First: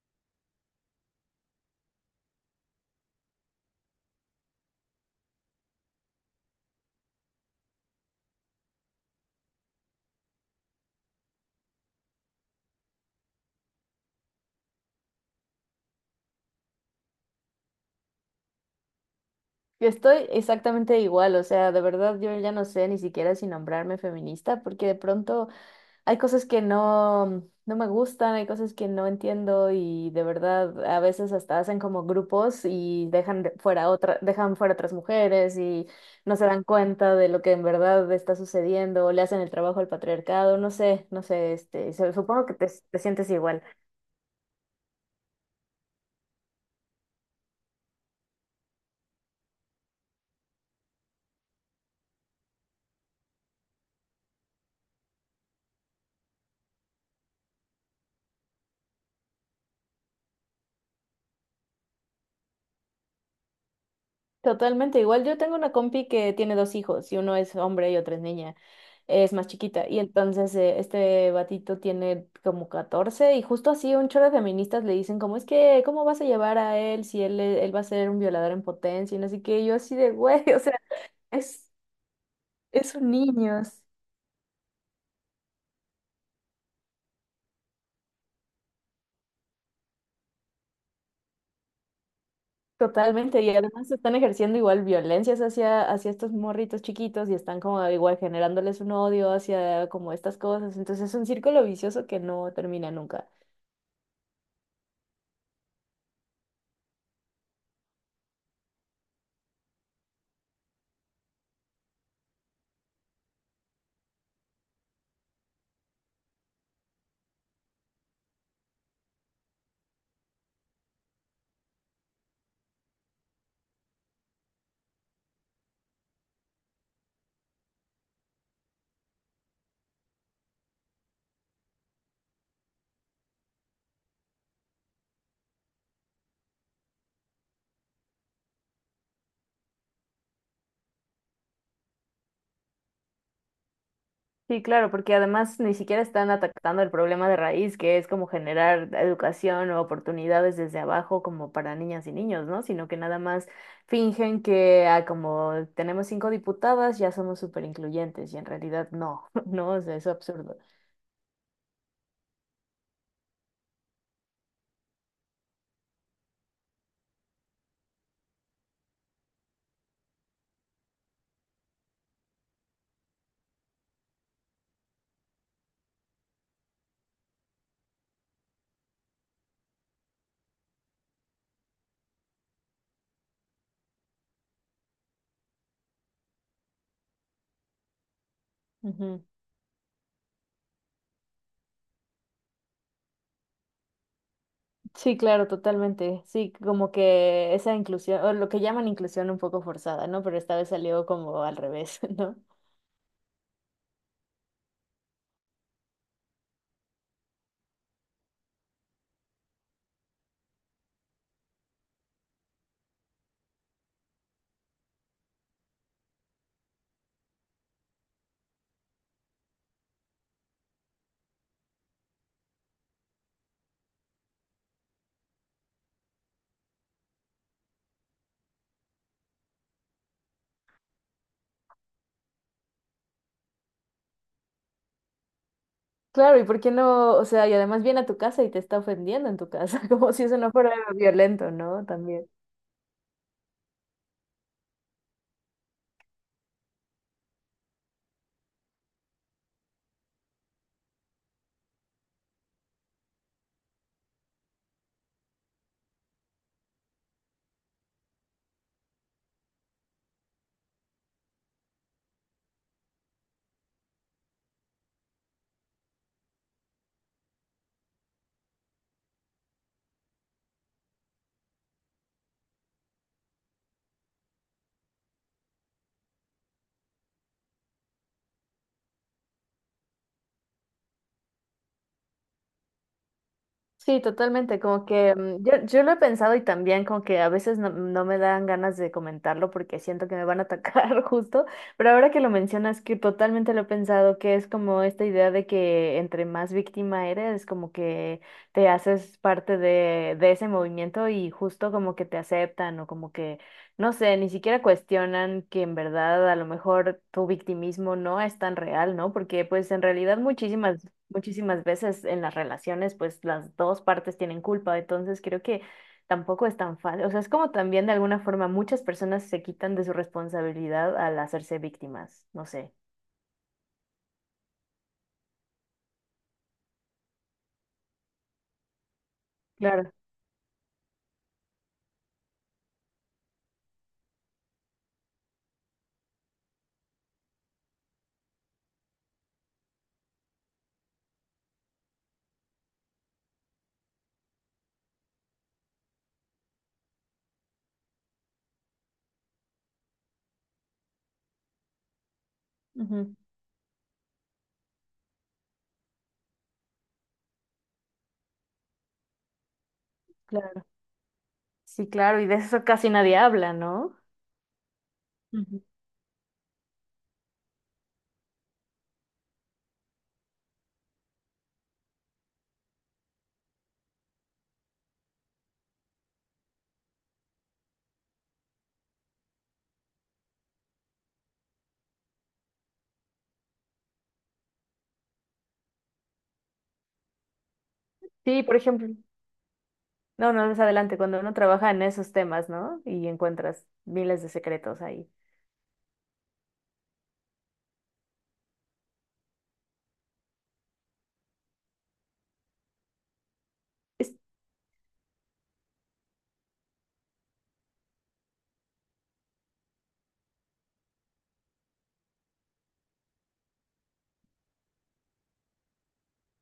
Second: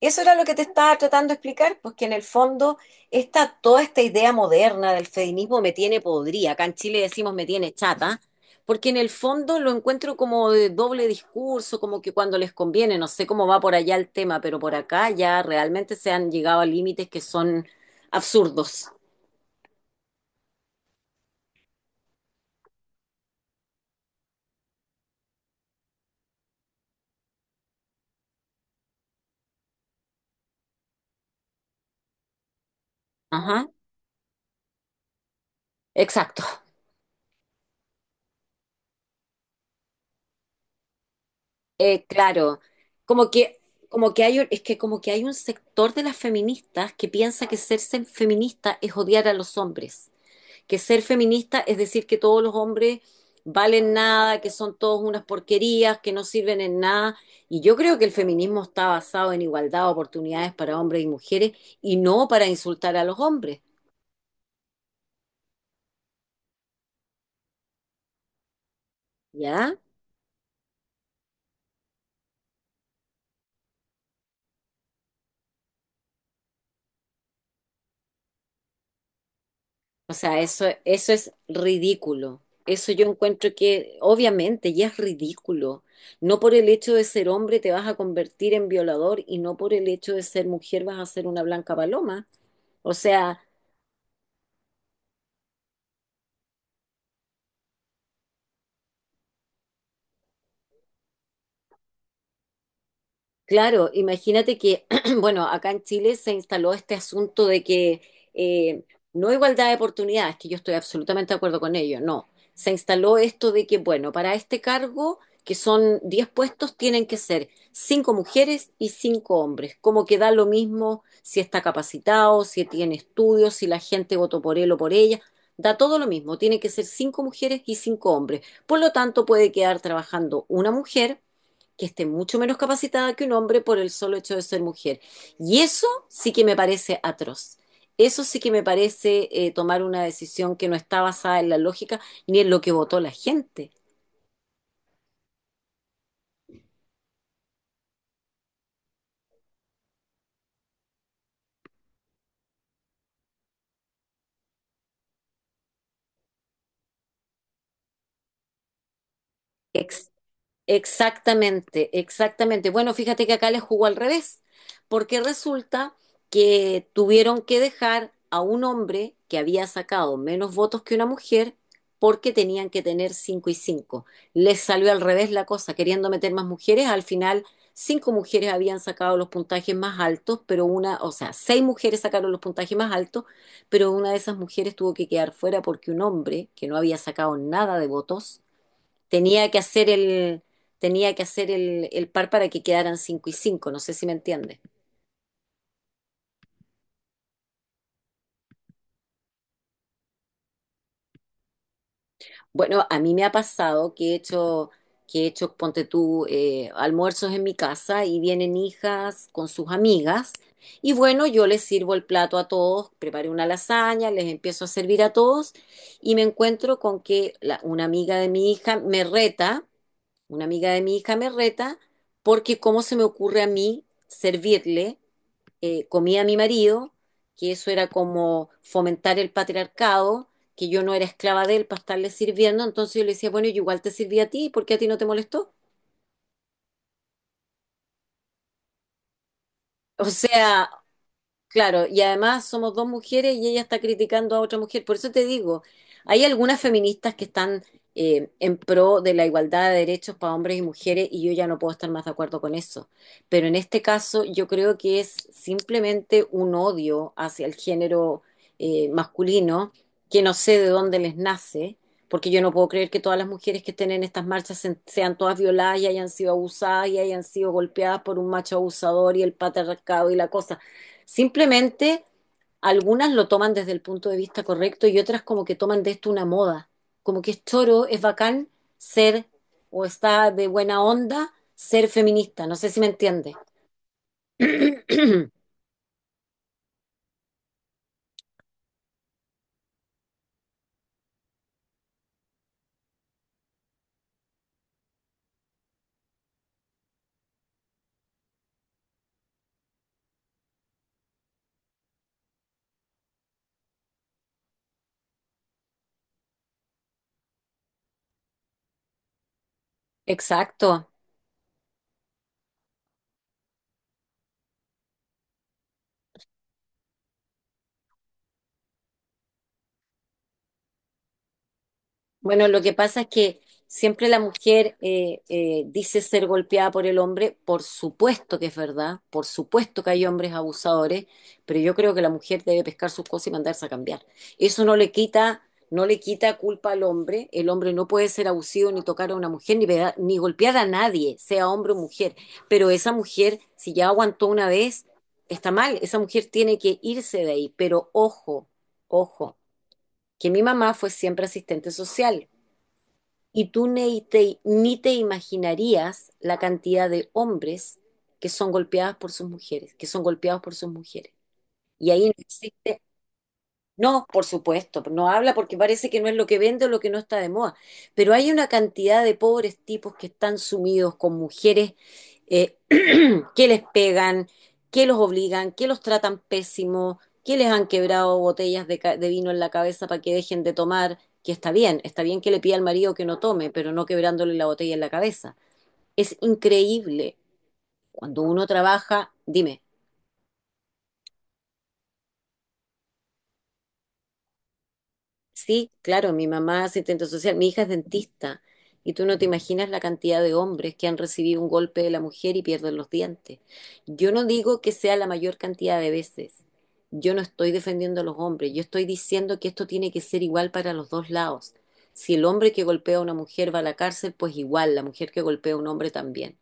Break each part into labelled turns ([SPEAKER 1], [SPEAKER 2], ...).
[SPEAKER 1] Eso era lo que te estaba tratando de explicar, pues que en el fondo toda esta idea moderna del feminismo me tiene podrida, acá en Chile decimos me tiene chata, porque en el fondo lo encuentro como de doble discurso, como que cuando les conviene, no sé cómo va por allá el tema, pero por acá ya realmente se han llegado a límites que son absurdos.
[SPEAKER 2] Yo estoy exactamente igual, o sea, de verdad yo ya no sé ni siquiera si nombrarme feminista, porque de pronto hay cosas que no, no me gustan, hay cosas que no entiendo y de verdad a veces hasta hacen como grupos y
[SPEAKER 1] Ajá,
[SPEAKER 2] dejan fuera otras mujeres y no
[SPEAKER 1] exacto.
[SPEAKER 2] se dan cuenta de lo que en verdad está sucediendo, o le hacen el trabajo al patriarcado, no sé, no sé. Supongo que
[SPEAKER 1] Claro,
[SPEAKER 2] te sientes
[SPEAKER 1] como que,
[SPEAKER 2] igual.
[SPEAKER 1] como que hay, un- es que como que hay un sector de las feministas que piensa que ser feminista es odiar a los hombres. Que ser feminista es decir que todos los hombres valen nada, que son todos unas porquerías, que no sirven en nada. Y yo creo que el feminismo está basado en igualdad de oportunidades para hombres y mujeres y no para insultar a los hombres.
[SPEAKER 2] Totalmente, igual yo tengo una compi que tiene dos hijos y uno es hombre y otro es niña, es más
[SPEAKER 1] ¿Ya?
[SPEAKER 2] chiquita y entonces este batito tiene como 14 y justo así un chorro de feministas le dicen como es que ¿cómo vas a llevar a él si él va a ser un violador en potencia? Y no sé qué, y yo así de
[SPEAKER 1] O sea,
[SPEAKER 2] güey, o
[SPEAKER 1] eso,
[SPEAKER 2] sea,
[SPEAKER 1] eso es
[SPEAKER 2] es,
[SPEAKER 1] ridículo. Eso
[SPEAKER 2] es
[SPEAKER 1] yo
[SPEAKER 2] un
[SPEAKER 1] encuentro
[SPEAKER 2] niño.
[SPEAKER 1] que obviamente ya es ridículo. No por el hecho de ser hombre te vas a convertir en violador y no por el hecho de ser mujer vas a ser una blanca paloma. O sea,
[SPEAKER 2] Totalmente, y además están ejerciendo igual violencias hacia estos morritos chiquitos y están como igual generándoles un odio hacia como estas cosas, entonces es un círculo vicioso que no termina nunca.
[SPEAKER 1] claro, imagínate que, bueno, acá en Chile se instaló este asunto de que eh, no igualdad de oportunidades, que yo estoy absolutamente de acuerdo con ello, no. Se instaló esto de que, bueno, para este cargo, que son 10 puestos, tienen que ser 5 mujeres y 5 hombres, como que da lo mismo si está capacitado, si tiene estudios, si la gente votó por él o por ella, da todo lo mismo, tiene que ser 5 mujeres y 5 hombres. Por lo tanto, puede quedar trabajando una mujer que esté mucho menos capacitada que un hombre por el solo hecho de ser mujer. Y eso sí que me parece atroz. Eso sí que me parece tomar una decisión que no está basada en la lógica ni en lo que votó la gente.
[SPEAKER 2] Sí, claro, porque además ni siquiera están atacando el problema de raíz, que es como generar educación o oportunidades desde abajo como para niñas y niños, ¿no? Sino que nada más fingen que como tenemos cinco diputadas, ya somos súper incluyentes y en realidad no, ¿no? O sea, es
[SPEAKER 1] Ex-
[SPEAKER 2] absurdo.
[SPEAKER 1] Exactamente, exactamente. Bueno, fíjate que acá les jugó al revés, porque resulta que tuvieron que dejar a un hombre que había sacado menos votos que una mujer porque tenían que tener cinco y cinco. Les salió al revés la cosa, queriendo meter más mujeres. Al final, cinco mujeres habían sacado los puntajes más altos, pero una, o sea, seis mujeres sacaron los puntajes más altos, pero una de esas mujeres tuvo que quedar fuera porque un hombre que no había sacado nada de votos
[SPEAKER 2] Ujú.
[SPEAKER 1] Tenía que hacer el, tenía que hacer el par para que quedaran 5 y cinco, no sé si me entiendes.
[SPEAKER 2] Sí, claro, totalmente. Sí, como que esa inclusión, o lo que llaman inclusión un poco forzada, ¿no? Pero esta vez salió como al revés, ¿no?
[SPEAKER 1] Bueno, a mí me ha pasado que he hecho, ponte tú, almuerzos en mi casa y vienen hijas con sus amigas. Y bueno, yo les sirvo el plato a todos, preparé una lasaña, les empiezo a servir a todos y me encuentro con que una amiga de mi hija me reta, una amiga de mi hija me reta porque cómo se me ocurre a mí servirle comía a mi marido, que eso era como fomentar el patriarcado, que yo no era esclava de él para estarle sirviendo. Entonces yo le decía, bueno, yo igual te sirví a ti, ¿por qué a ti no te molestó?
[SPEAKER 2] Claro, ¿y por qué no? O sea, y además viene a tu casa y te está ofendiendo en tu casa,
[SPEAKER 1] O
[SPEAKER 2] como si eso no
[SPEAKER 1] sea,
[SPEAKER 2] fuera violento, ¿no?
[SPEAKER 1] claro, y
[SPEAKER 2] También.
[SPEAKER 1] además somos dos mujeres y ella está criticando a otra mujer. Por eso te digo, hay algunas feministas que están en pro de la igualdad de derechos para hombres y mujeres y yo ya no puedo estar más de acuerdo con eso. Pero en este caso yo creo que es simplemente un odio hacia el género masculino que no sé de dónde les nace, porque yo no puedo creer que todas las mujeres que estén en estas marchas sean todas violadas y hayan sido abusadas y hayan sido golpeadas por un macho abusador y el patriarcado y la cosa. Simplemente algunas lo toman desde el punto de vista correcto y otras como que toman de esto una moda, como que es choro, es bacán ser o está de buena onda ser feminista, no sé si me entiende.
[SPEAKER 2] Sí, totalmente, como que yo lo he pensado y también como que a veces no, no me dan ganas de comentarlo porque siento que me van a atacar justo, pero ahora que lo mencionas que totalmente lo he pensado, que es como esta idea de que entre más víctima eres, como que te haces parte de ese movimiento y justo como que te aceptan o como que, no sé, ni siquiera cuestionan que en verdad a lo mejor tu victimismo no es tan real, ¿no? Porque pues en realidad muchísimas
[SPEAKER 1] Exacto.
[SPEAKER 2] muchísimas veces en las relaciones, pues las dos partes tienen culpa, entonces creo que tampoco es tan fácil, o sea, es como también de alguna forma muchas personas se quitan de su responsabilidad al hacerse víctimas, no
[SPEAKER 1] Bueno, lo que
[SPEAKER 2] sé.
[SPEAKER 1] pasa es que siempre la mujer dice ser golpeada por el hombre, por supuesto que es verdad, por supuesto que
[SPEAKER 2] Claro,
[SPEAKER 1] hay hombres abusadores, pero yo creo que la mujer debe pescar sus cosas y mandarse a cambiar. Eso no le quita culpa al hombre. El hombre no puede ser abusivo ni tocar a una mujer, ni, ni golpear a nadie, sea hombre o mujer. Pero esa mujer, si ya aguantó una vez, está mal, esa mujer tiene que irse de ahí. Pero ojo, ojo que mi mamá fue siempre asistente social.
[SPEAKER 2] ujú,
[SPEAKER 1] Y tú ni te, ni te imaginarías la cantidad de hombres que son golpeados por sus mujeres, que son golpeados por
[SPEAKER 2] claro.
[SPEAKER 1] sus mujeres.
[SPEAKER 2] Sí,
[SPEAKER 1] Y ahí no
[SPEAKER 2] claro, y de eso
[SPEAKER 1] existe,
[SPEAKER 2] casi nadie habla, ¿no?
[SPEAKER 1] no, por supuesto, no habla porque
[SPEAKER 2] Ujú.
[SPEAKER 1] parece que no es lo que vende o lo que no está de moda, pero hay una cantidad de pobres tipos que están sumidos con mujeres eh, qué les pegan, qué los obligan, qué los tratan pésimo, qué les han quebrado botellas de vino en la cabeza para que dejen de tomar, que está bien que le pida al marido que no tome, pero no quebrándole la botella en la cabeza. Es increíble. Cuando
[SPEAKER 2] Sí,
[SPEAKER 1] uno
[SPEAKER 2] por ejemplo,
[SPEAKER 1] trabaja, dime.
[SPEAKER 2] no, no, es adelante, cuando uno trabaja en esos temas, ¿no? Y encuentras miles de secretos ahí.
[SPEAKER 1] Sí, claro, mi mamá es asistente social, mi hija es dentista, y tú no te imaginas la cantidad de hombres que han recibido un golpe de la mujer y pierden los dientes. Yo no digo que sea la mayor cantidad de veces, yo no estoy defendiendo a los hombres, yo estoy diciendo que esto tiene que ser igual para los dos lados. Si el hombre que golpea a una mujer va a la cárcel, pues igual, la mujer que golpea a un hombre también.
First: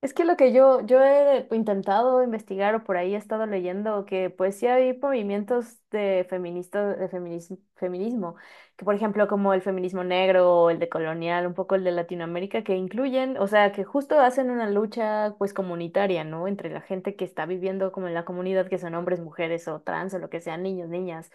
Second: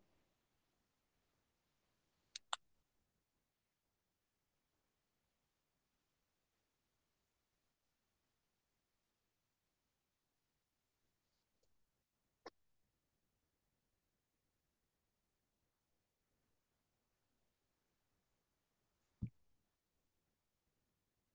[SPEAKER 2] Es que lo que yo he intentado investigar o por ahí he estado leyendo que pues sí hay movimientos de feminismo, que por ejemplo como el feminismo negro o el de colonial, un poco el de Latinoamérica, que incluyen, o sea, que justo hacen una lucha pues comunitaria, ¿no? Entre la gente que está viviendo como en la comunidad, que son hombres, mujeres o trans o lo que sean, niños, niñas.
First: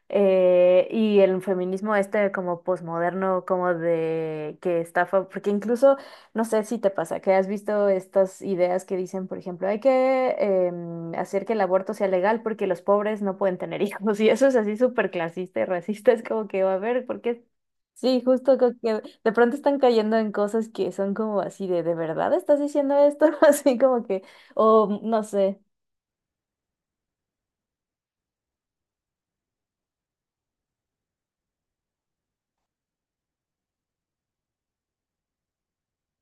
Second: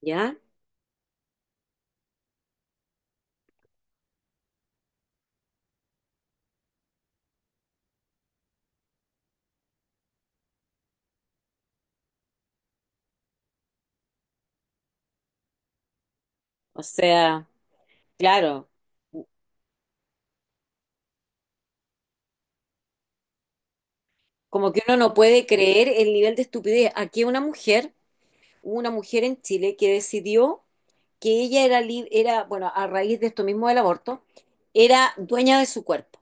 [SPEAKER 1] ¿Ya?
[SPEAKER 2] Y el feminismo este como posmoderno, como de que está, porque incluso, no sé si te pasa, que has visto estas ideas que dicen, por ejemplo, hay que hacer que el aborto sea legal porque los pobres no pueden tener hijos, y eso es así súper clasista y racista, es como que, a
[SPEAKER 1] O
[SPEAKER 2] ver, porque
[SPEAKER 1] sea,
[SPEAKER 2] sí, justo
[SPEAKER 1] claro,
[SPEAKER 2] como que de pronto están cayendo en cosas que son como así ¿de verdad estás diciendo esto? Así como que,
[SPEAKER 1] como que uno
[SPEAKER 2] o
[SPEAKER 1] no
[SPEAKER 2] no
[SPEAKER 1] puede
[SPEAKER 2] sé,
[SPEAKER 1] creer el nivel de estupidez. Hubo una mujer en Chile que decidió que ella era, era, bueno, a raíz de esto mismo del aborto, era dueña de su cuerpo.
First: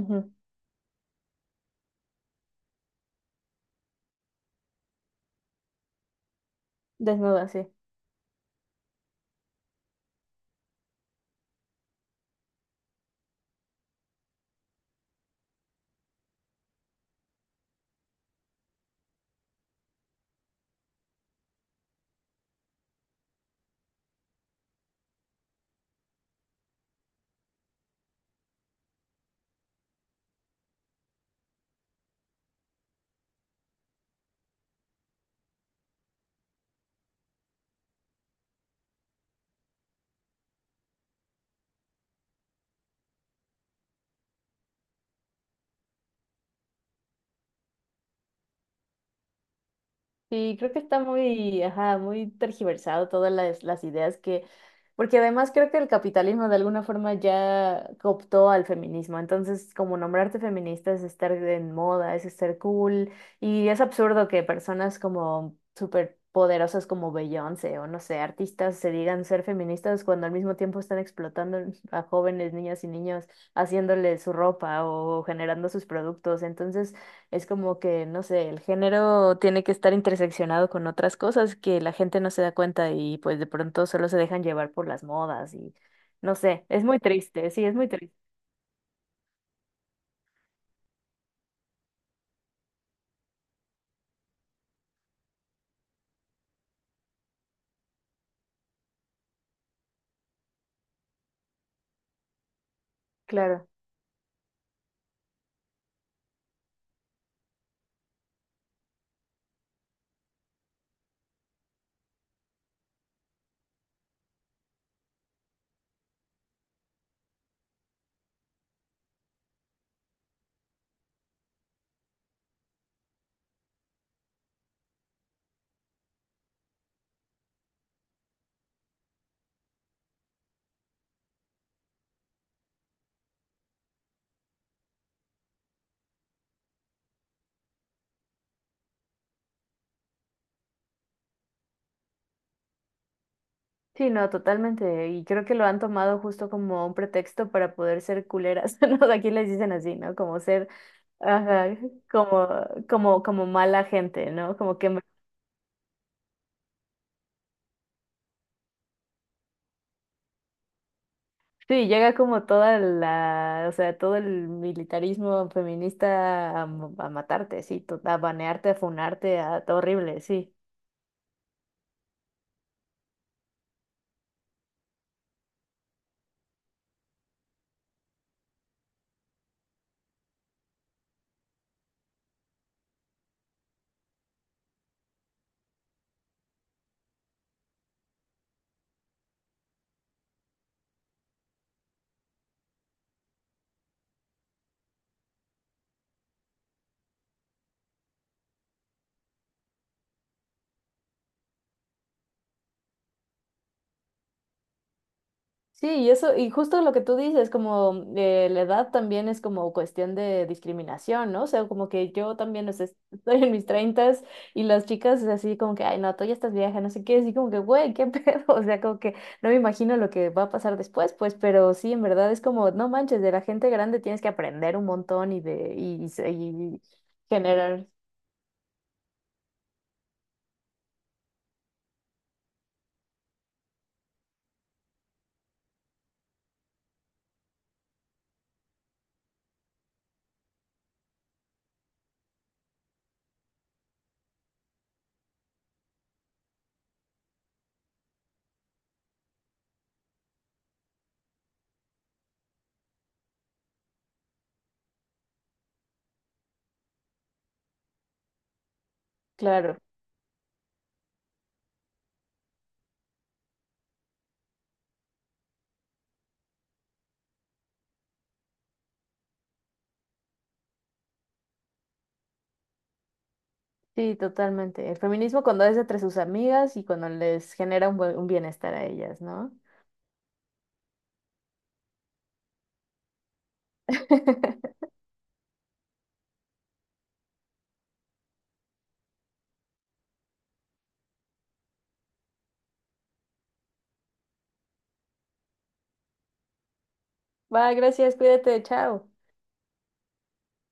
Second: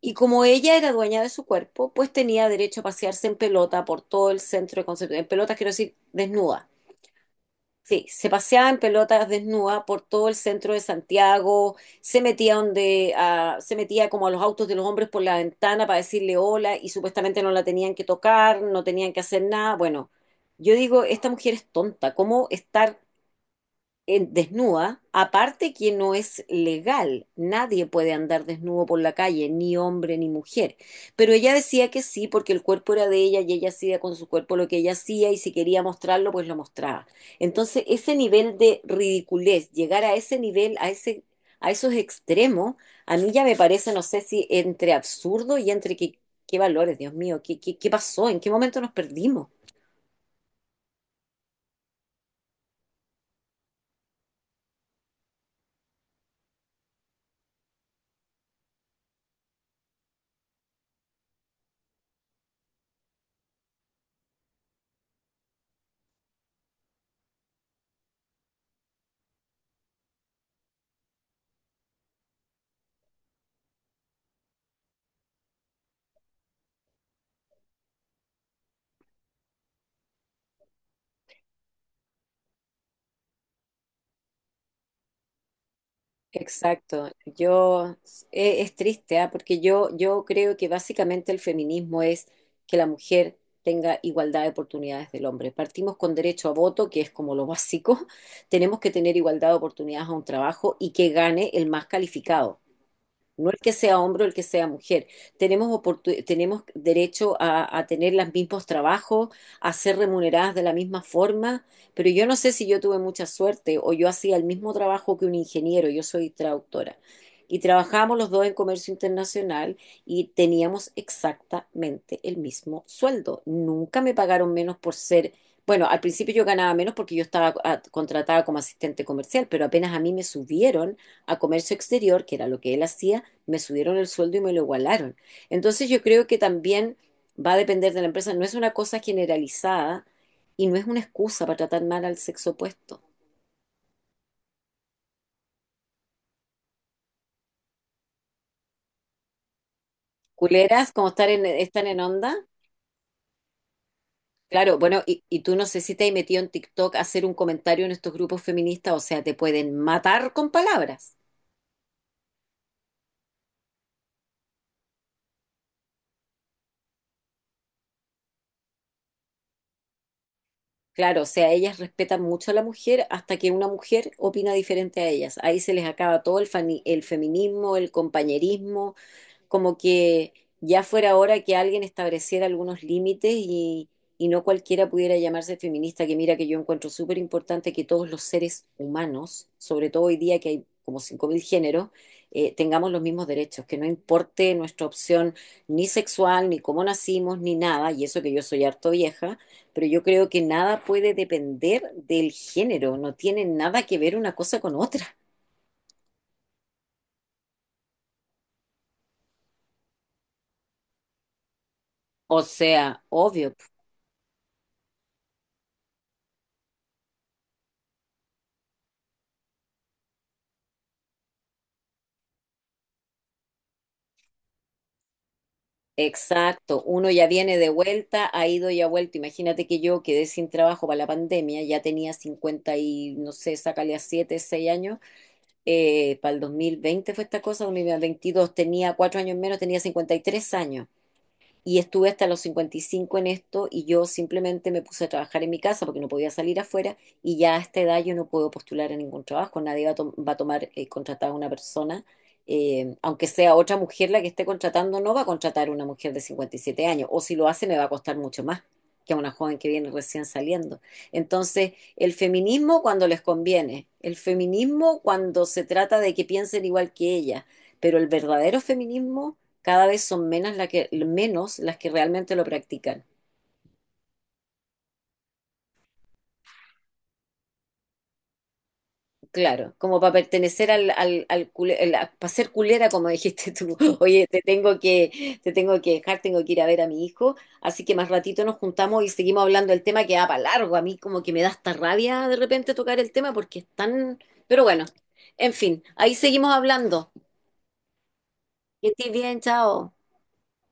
[SPEAKER 1] Y como ella era dueña de su cuerpo, pues tenía derecho a pasearse en pelota por todo el centro de Concepción. En pelotas quiero decir desnuda.
[SPEAKER 2] desnuda, sí.
[SPEAKER 1] Sí, se paseaba en pelotas desnuda por todo el centro de Santiago, se metía como a los autos de los hombres por la ventana para decirle hola y supuestamente no la tenían que tocar, no tenían que hacer nada. Bueno, yo digo, esta mujer es tonta, ¿cómo estar desnuda? Aparte que no es legal, nadie puede andar desnudo por la calle, ni hombre ni mujer. Pero ella decía que sí, porque el cuerpo era de ella y ella hacía con su cuerpo lo que ella hacía y si quería mostrarlo, pues lo mostraba. Entonces, ese nivel de ridiculez, llegar a ese nivel, a ese, a esos extremos, a mí ya me parece, no sé si entre absurdo y entre qué, qué valores, Dios mío, qué pasó, en qué momento nos perdimos.
[SPEAKER 2] Sí, creo que está muy, ajá, muy tergiversado todas las ideas que, porque además creo que el capitalismo de alguna forma ya cooptó al feminismo, entonces como nombrarte feminista es estar en moda, es estar cool, y es absurdo que personas como súper poderosas como Beyoncé o no sé, artistas se digan ser feministas cuando al mismo tiempo están explotando a jóvenes, niñas y niños, haciéndoles su ropa o generando sus productos, entonces... Es como que, no sé, el género tiene que estar interseccionado con otras cosas que la gente no se da cuenta y pues de pronto solo se dejan llevar por las modas y no sé, es muy
[SPEAKER 1] Exacto.
[SPEAKER 2] triste, sí, es muy
[SPEAKER 1] Yo
[SPEAKER 2] triste,
[SPEAKER 1] es, triste, ¿ah? Porque yo creo que básicamente el feminismo es que la mujer tenga igualdad de oportunidades del hombre. Partimos con derecho a voto, que es como lo básico. Tenemos que tener igualdad de oportunidades a un trabajo y que gane el más calificado. No el
[SPEAKER 2] claro.
[SPEAKER 1] que sea hombre o el que sea mujer. Tenemos derecho a tener los mismos trabajos, a ser remuneradas de la misma forma, pero yo no sé si yo tuve mucha suerte o yo hacía el mismo trabajo que un ingeniero. Yo soy traductora. Y trabajábamos los dos en comercio internacional y teníamos exactamente el mismo sueldo. Nunca me pagaron menos por ser, bueno, al principio yo ganaba menos porque yo estaba contratada como asistente comercial, pero apenas a mí me subieron a comercio exterior, que era lo que él hacía, me subieron el sueldo y me lo igualaron. Entonces yo creo que también va a depender de la empresa, no es una cosa generalizada y no es una excusa para tratar mal al sexo opuesto.
[SPEAKER 2] Sí, no, totalmente. Y creo que lo han tomado justo como un pretexto para poder ser culeras, ¿no? Aquí les dicen así, ¿no? Como ser,
[SPEAKER 1] Culeras, como estar en,
[SPEAKER 2] ajá,
[SPEAKER 1] están en onda.
[SPEAKER 2] como, como mala gente, ¿no?
[SPEAKER 1] Claro,
[SPEAKER 2] Como que
[SPEAKER 1] bueno, y tú no sé si te has metido en TikTok a hacer un comentario en estos grupos feministas, o sea, te pueden matar con palabras.
[SPEAKER 2] sí, llega como o sea, todo el militarismo feminista a matarte, sí, a banearte, a funarte, horrible, sí.
[SPEAKER 1] Claro, o sea, ellas respetan mucho a la mujer hasta que una mujer opina diferente a ellas. Ahí se les acaba todo el feminismo, el compañerismo, como que ya fuera hora que alguien estableciera algunos límites y no cualquiera pudiera llamarse feminista, que mira que yo encuentro súper importante que todos los seres humanos, sobre todo hoy día que hay como 5.000 géneros, tengamos los mismos derechos, que no importe nuestra opción ni sexual, ni cómo nacimos, ni nada, y eso que yo soy harto vieja, pero yo creo que nada puede depender del género, no tiene nada que ver una cosa con otra.
[SPEAKER 2] Sí, y eso, y justo lo que tú dices, como la edad también es como cuestión de discriminación, ¿no? O sea, como que yo
[SPEAKER 1] O
[SPEAKER 2] también o sea,
[SPEAKER 1] sea,
[SPEAKER 2] estoy en
[SPEAKER 1] obvio.
[SPEAKER 2] mis treintas y las chicas es así como que, ay, no, tú ya estás vieja, no sé qué, así como que, güey, qué pedo, o sea, como que no me imagino lo que va a pasar después, pues, pero sí, en verdad es como, no manches, de la gente grande tienes que aprender un montón y de, y, y-
[SPEAKER 1] Exacto,
[SPEAKER 2] y
[SPEAKER 1] uno ya viene de
[SPEAKER 2] generar,
[SPEAKER 1] vuelta, ha ido y ha vuelto. Imagínate que yo quedé sin trabajo para la pandemia, ya tenía 50 y no sé, sácale a 7, 6 años. Para el 2020 fue esta cosa, 2022 tenía 4 años menos, tenía 53 años. Y estuve hasta los 55 en esto y yo simplemente me puse a trabajar en mi casa porque no podía salir afuera y ya a esta edad yo no puedo postular a ningún trabajo. Nadie va a, to- va a tomar contratada a una persona, aunque sea otra mujer la que esté contratando, no va a contratar a una mujer de 57 años o si lo hace me va a costar mucho más que a una joven que
[SPEAKER 2] claro,
[SPEAKER 1] viene recién saliendo. Entonces, el feminismo cuando les conviene, el feminismo cuando se trata de que piensen igual que ella, pero el verdadero feminismo cada vez son menos, menos las que realmente lo practican.
[SPEAKER 2] sí, totalmente. El feminismo cuando es entre sus amigas y cuando les genera un bienestar a ellas, ¿no?
[SPEAKER 1] Claro, como para pertenecer para ser culera, como dijiste tú. Oye, te tengo que dejar, tengo que ir a ver a mi hijo, así que más ratito nos juntamos y seguimos hablando del tema que va para largo. A mí como que me da hasta rabia de repente tocar el tema porque es tan... Pero bueno, en fin, ahí seguimos hablando.
[SPEAKER 2] Va, gracias, cuídate,
[SPEAKER 1] Que
[SPEAKER 2] chao.
[SPEAKER 1] estés bien, chao.